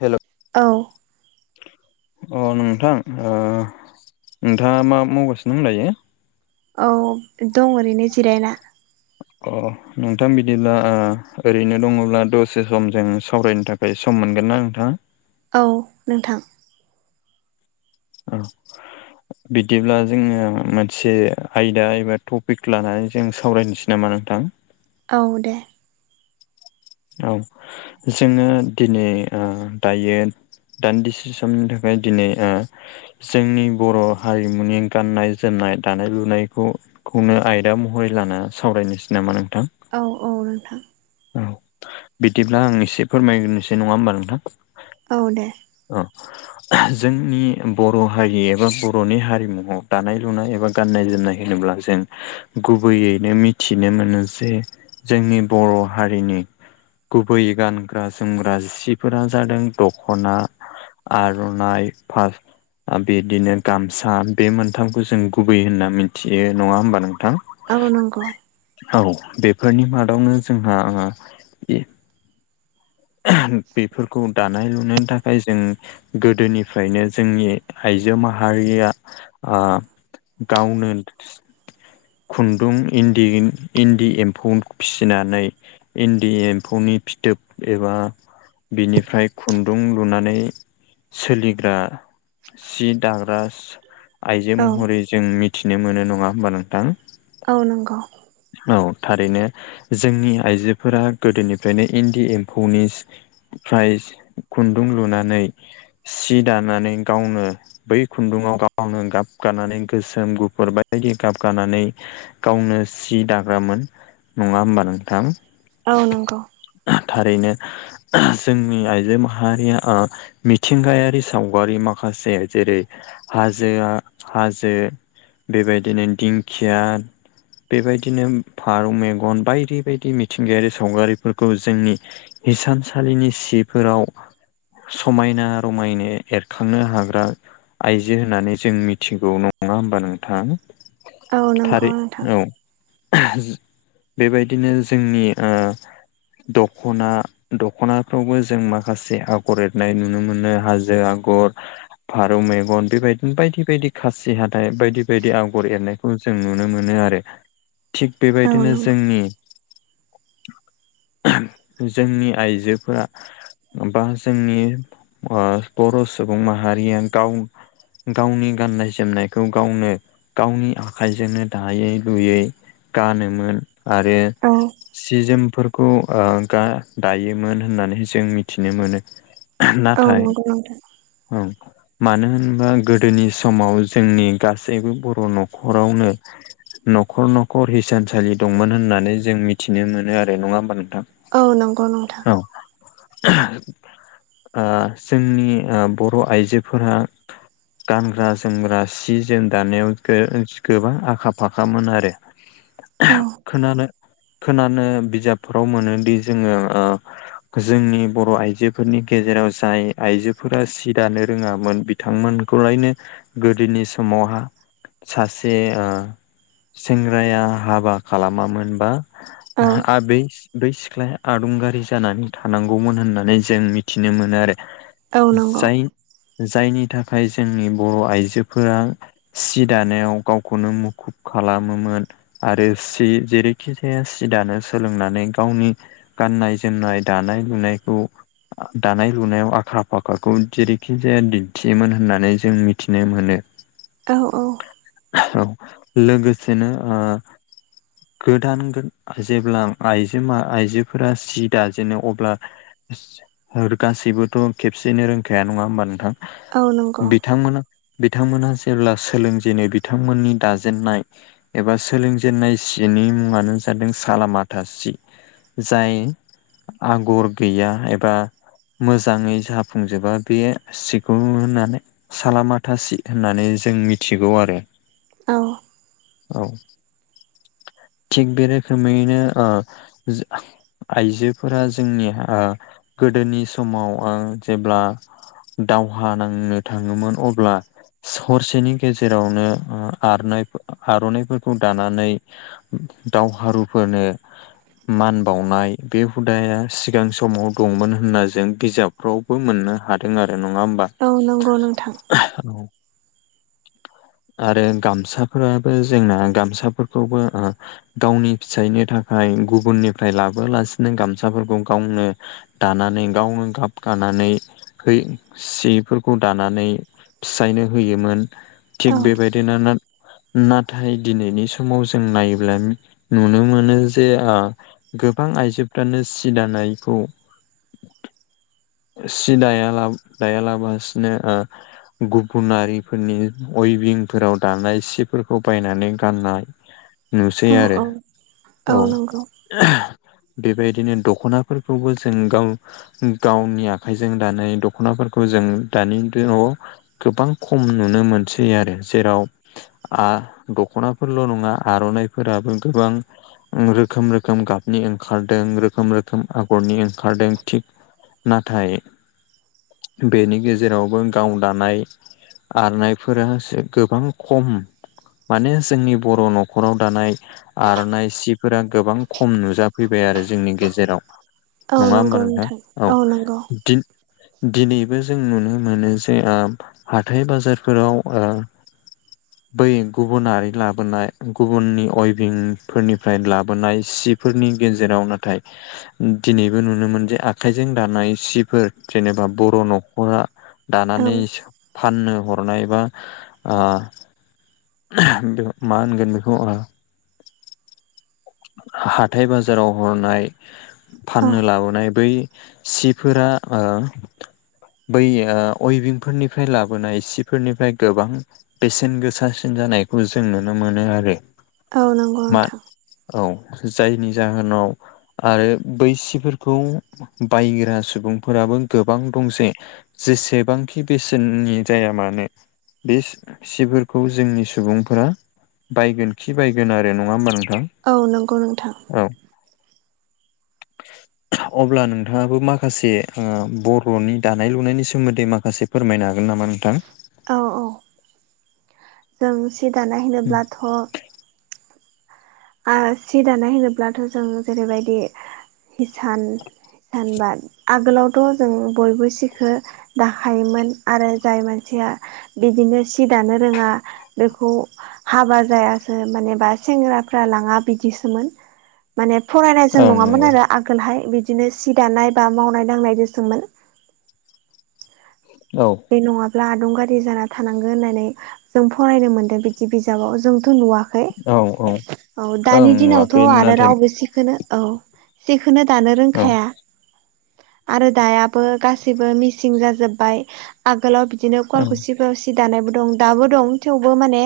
Hello औ अ नोंथां नोंथाङा मा मावगासिनो दं दायो औ दं ओरैनो जिरायना अ नोंथां बिदिब्ला ओरैनो दङब्ला दसे समजों सावरायनो थाखाय ओमफ्राय सम मोनगोन ना नोंथाङा औ नोंथां औ बिदिब्ला जोङो मोनसे आयदा एबा टपिक लानानै जों सावरायनोसै नामा नोंथां औ दे औ जोङो दिनै दायो दान्दिसे समनि थाखाय दिनै ओ जोंनि बर' हारिमुनि गाननाय जोमनाय दानाय लुनायखौ खौनो आयदा महरै लाना सावरायनोसै नामा नोंथां? औ औ नोंथां। औ बिदिब्ला आं एसे फोरमायग्रोसै। नङा होमबा नोंथां? औ दे। औ जोंनि बर' हारि एबा बर'नि हारिमुआव दानाय लुनाय एबा गाननाय जोमनाय होनोब्ला जों गुबैयैनो मिथिनो मोनो जे जोंनि बर' हारिनि गुबै गानग्रा जोमग्रा जिफोरा जादों दख'ना आर'नाय फास आ बिदिनो गामसा बे मोनथामखौ जों गुबै होनना मिनथियो। नङा होमबा नोंथां? आव नंगौ। औ बेफोरनि मादावनो जोंहा आ बेफोरखौ दा नाय लुनायनि थाखाय जों गोदोनिफ्रायनो जोंनि आइजो माहारिया आ गावनो खुन्दुं इन्दिन इन्दि एम्फौ फिसिनानै इन्डि एम्फौनि फिथोब एबा बिनिफ्राय खुन्दुं लुनानै सोलिग्रा सि दाग्रास आइजो औ महरै जों मिथिनो मोनो नङा होमबा नोंथां? औ नंगौ। औ थारैनो जोंनि आइजोफोरा गोदोनिफ्रायनो इन्दि एम्फौनिस फ्रायस खुन्दुं लुनानै सि दानानै गावनो बै खुन्दुङाव गावनो गाबगानानै गोसोम गुफुर बबायदि गाबगानानै गावनो सि दाग्रामोन। नङा होमबा नोंथां? औ नोंगौ। थारैनो जोंनि आइजो माहारिया आ मिथिंगायारि सावगारि माखासे जेरै हाजोआ हाजो बेबायदिनो दिंखिया बेबायदिनो फारौ मेगन बायदि बायदि मिथिंगायारि सावगारिफोरखौ जोंनि हिसानसालिनि सिफोराव समायना रमायनो एरखांनो हाग्रा आइजो होननानै जों मिथिगौ। नङा होमबा नोंथां? औ नंगौ थारै नोंथां। औ बेबायदिनो जोंनि ओ दख'ना दख'नाफ्रावबो जों माखासे आगर एरनाय नुनो मोनो। हाजो आग गर फारौ मेगन बेबायदिनो बायदि बायदि खासि हााइ बायदि बायदि आगर एरनाय खौ जों नुनो मोनो आरो। थिग औ बेबायदिनो नंगौ जोंनि जोंनि आइजोफोरा बा जोंनि आ बर' सुबुं माहारिया गाव गावनि गाननाय जोमनायखौ गावनो गावनि आखाइजोंनो दायै लुयै गानोमोन आरो औ सि जोमफोरखौ ओ गा दायोमोन होननानै जों मिथिनो मोनो। औ नाथाय नंगौ नोंथां ओं मानो होनबा गोदोनि समाव जोंनि गासैबो बर' न'खरावनो न'खर न'खर हिसानसालि दंमोन होननानै जों मिथिनो मोनो आरो। नङा होमबा नोंथां? औ नंगौ नोंथां। औ [unintelligible] आ जोंनि ओ बर' आइजोफोरा गानग्रा जोमग्रा सि जोम दानायाव गो गोबां आखा फाखामोन आरो। औ खोनादों खोनानो बिजाबफोराव मोनोदि जोङो जोंनि बर' आइजोफोरनि गेजेराव जाय आइजोफोरा सि दानो रोङामोन बिथांमोनखौलायनो गोदोनि समावहा सासे सेंग्राया हाबा खालामामोनबा औ आबै बै सिख्लाया आदुंगारि जानानै थानांगौमोन होननानै जों मिथिनो मोनो आरो औ नंगौ जाय जायनि थाखाय जोंनि बर' आइजोफोरा सि दानायाव गावखौनो मुखुब खालामोमोन आरो सि जेरैखि जाया सि दानो सोलोंनानै गावनि गाननाय जोमनाय दानाय लुनायखौ दानाय लुनायाव आख्रा फाखाखौ जेरैखि जाया दिन्थियोमोन होननानै जों मिथिनो मोनो [unintelligible] औ औ औ लोगोसेनो ओ गोदान जेब्ला आइजो आइजोफोरा सि दाजेनो अब्ला गासैबोथ' खेबसेयनो रोंखाया नङा होमबा नोंथां औ नंगौ बिथां बिथांमोना जेब्ला सोलोंजेनो बिथांमोननि दा जेननाय एबा सोलोंजेननाय सिनि मुङानो जादों सालामाथा सि जाय आगर गैया एबा मोजाङै जाफुंजोबा बेयो सिगु होननानै। सालामाथासि होननानै जों मिथिगौ आरो औ औ थिग बे रोखोमैनो आइजोफोरा जोंनि गोदोनि समाव जेब्ला दावहा नांनो थाङोमोन अब्ला सरसेनि गेजेरावनो आरनाय आर'नाइफोरखौ दानानै दावहारुफोरनो मान बावनाय बे हुदाया सिगां समाव दंमोन होनना जों बिजाब फावबो मोननो हादों आरो नङा होमबा औ नंगौ नोंथां। आरो गामसाफोराबो जोंना गामसाफोरखौबो गावनि फिसाइनि थाखाय गुबुननिफ्राय लाबोलासिनो गामसाफोरखौ गावनो दानानै गावनो गाब गानानै बै सिफोरखौ दानानै फिसायनो होयोमोन औ थिग बेबायदिनो नाथाय दिनैनि समाव जों नायोब्ला नुनो मोनो जे गोबां आइजोफ्रानो सि दानायखौ सि दाया दायालाबासिनो ओ गुबुनारिफोरनि अइभिंफोराव दानाय सिफोरखौ बायनानै गाननाय नुसै औ आरो औ औ बेबायदिनो दख'नाफोरखौबो जों गाव गावनि आखाइजों दानाय दख'नाफोरखौ जों दानि न'आव गोबां खम नुनो मोनसै आरो जेराव दख'नाफोरल' नङा आर'नाइफोराबो गोबां। रोखोम रोखोम गाबनि ओंखारदों रोखोम रोखोम आगरनि ओंखारदों थिग। नाथाय बेनि गेजेरावबो गाव दानाय आरनायफोरा गोबां। खम माने जोंनि बर' न'खराव दानाय आर'नाइ सिफोरा गोबां खम नुजाफैबाय आरो जोंनि गेजेराव औ नङा होमबा नंगौ नोंथां औ नंगौ दिन दिनैबो जों नुनो मोनो जे हाथाय बाजारफोराव ओ बै गुबुनारि लाबोनाय गुबुननि अयभिंफोरनिफ्राय लाबोनाय सिफ फोरनि गेजेराव नाथाय दिनैबो नुनो मोन जे आखाइजों दानाय सिफोर जेनेबा बर' न'खरा औ दानानै फाननो हरनाय बा बि मा होनगोन बिहा हाथाय बाजाराव हरनाय औ फाननो लाबोनाय बै सिफोरा ओ बै अयबिंफोरनिफ्राय लाबोनाय सिफोरनिफ्राय गोबां बेसेन गोसासिन जानायखौ जों नुनो मोनो आरो औ नंगौ मा नोंथां औ जायनि जाहोनाव आरो बै सिफोरखौ बायग्रा सुबुंफोराबो गोबां दं जे जेसेबांखि बेसेननि जाया मानो। बे सिफोरखौ जोंनि सुबुंफोरा बायगोन खि बायगोन आरो नङा होमबा नोंथां। औ नंगौ नोंथां। औ। अब्ला नोंथाङाबो माखासे बर'नि दानाय लुनायनि सोमोन्दै माखासे फोरमायनो हागोन नामा नोंथां औ औ जों सि दानाय होनोब्लाथ' ओ सि दानाय होनोब्लाथ' जों जेरैबायदि हिसान सानबा आगोलावथ' जों बयबो सिखो दाखायोमोन आरो जाय मानसिया बिदिनो सि दानो रोङा बेखौ हाबा जायासो मानेबा सेंग्रा रा लाङा बिदिसोमोन माने फरायनाय जों ओं नङामोन नंगौ आरो आगोलहाय बिदिनो सि दानाय बा मावनाय दांनाय दसोमोन औ बे नङाब्ला आदुंगारि जाना थानांगोन होननानै जों फरायनो मोन्दों बिदि बिजाबाव जोंथ' नुवा औ औ औ ओं दानि दिनावथ' नुवाखै आरो नाथाय रावबो सि बेखौनो औ जेखौनो दानो ओं रोंखाया आरो दायाबो गासैबो मिसिं जाजोब्बाय आगोलाव बिदिनो ओं खुवालखुसि सि दानायबो दं दाबो दं थेवबो माने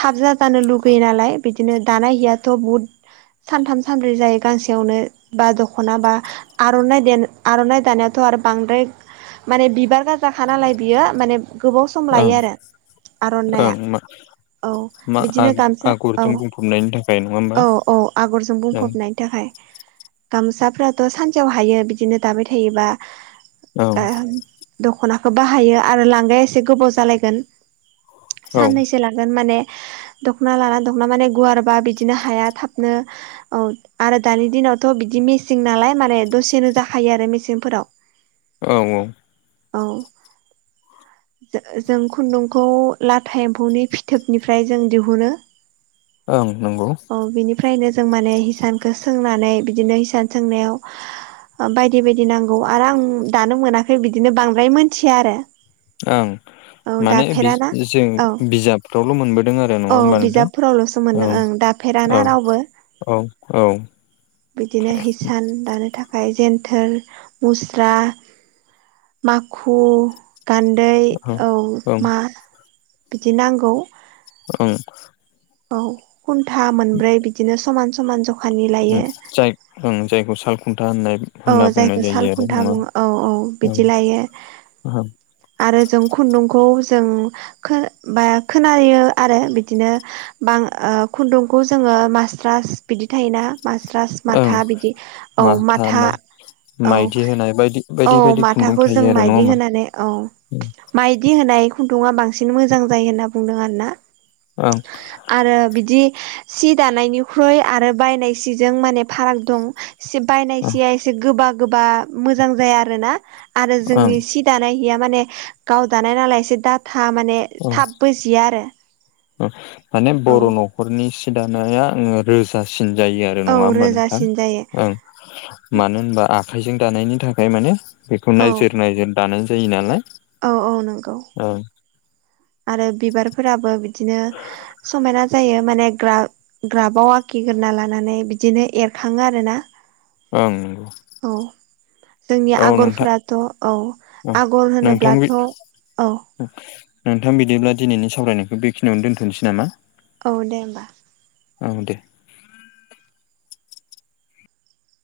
थाब जाजानो लुगैयो नालाय बिदिनो दानाय हियाथ' बुहुद सानथाम सानब्रै जायो गांसेयावनो बा दख'ना बा आर'नाइ आर'नाइ दानायावाथ' आरो बांद्राय माने बिबार ग जाखा नालाय बियो माने गोबाव सम ओं लायो आरो आर'नाइया ओं हा औ बिदिनो गामसा बुंफबनायनि थाखाय नङा होमबा औ औ औ आगरजों ओं बुंफबनाय बिनि थाखाय गामसाफ्राथ' सानसेयाव हायो बिदिनो दाबाय थायोबा ओं दख'नाखौ बाहायो आरो लांगाया एसे गोबाव जालायगोन औ साननैसो लागोन माने दख'ना लानानानै दख'ना माने गुवार बा बिदिनो हाया थाबनो औ आरो दानि दिनावथ' बिदि मेसें नालाय माने दसेनो जाखायो आरो मेसेंफोराव औ औ औ जों खुन्दुंखौ लाथा एम्फौनि फिथोबनिफ्राय जों दिहुनो ओं नंगौ औ बिनिफ्रायनो जों माने हिसानखौ सोंनानै बिदिनो हिसान सोंनायाव बायदि बायदि नांगौ आरो आं दानो मोनाखै बिदिनो बांद्राय मोनथिया आरो। ओं। औ माने दाफेराना जों औ बिजाबफ्रावल' मोनबोदों आरो नङा होमबा नोंथां औ। फेराना औ रावबो औ औ। बिदिनो हिसान दानो थाखाय जेन्थोर मुस्रा माखु गान्दै औ ओं मा बिदि नांगौ। औं। औ खुन्था मोनब्रै बिदिनो समान समान ज जाय जायखौ साल खुन्था होननाय। औ होनना बुंनाय जायखौ साल जायो आरो खुन्था नङा बुङो औ औ ओं बिदि लायो। ओं आरो जों खुन्दुंखौ जों बा खोनायो आरो बिदिनो। बां खुन्दुंखौ जोङो मासट्रास बिदि थायोना। मास्रास माथा बिदि औ मा मायदि होनाय बायदि औ बायदि बायदि खुन्दुं माथाखौ जों थायो आरो नङा माइदि हा होनानै औ औ। माइदि होनाय खुन्दुङा बांसिन मोजां जायो होनना बुंदों आरो ना? ओं। आरो बिदि सि दानायनिख्रुइ आरो बायनाय सिजों माने फाराग दं बायनाय। ओं सिया एसे गोबा गोबा मोजां जाया आरो ना आरो जोंनि दानायहैया माने गाव दानाय नालाय एसे दाथ माने थाबबो जिया आरो औ माने औ बर' न'खरनि सि दानाया आङो। रोजासिन जायो आरो औ नङा होमबा नोंथां रोजासिन जायो ओ मानो होनबा आखाइजों दानायनि थाखाय माने बेखौ औ नायजोर नायजि दानाय जायो नालाय। औ औ नंगौ ओं आरो बिबारफोराबो बिदिनो। समायना जायो माने ग्रा ग्राबाव आखिग्रोना लानानै बिदिनो एरखाङो आरो ना। ओं नंगौ जोंनि औ नोंथां आगरफोराथ' औ ओं आगर नोंथां होनोब्लाथ' औ नोंथां बिदिब्ला दिनैनि सावरायनायखौ बेखिनियावनो दोनथ'नोसै नामा? औ दे होमबा। औ दे।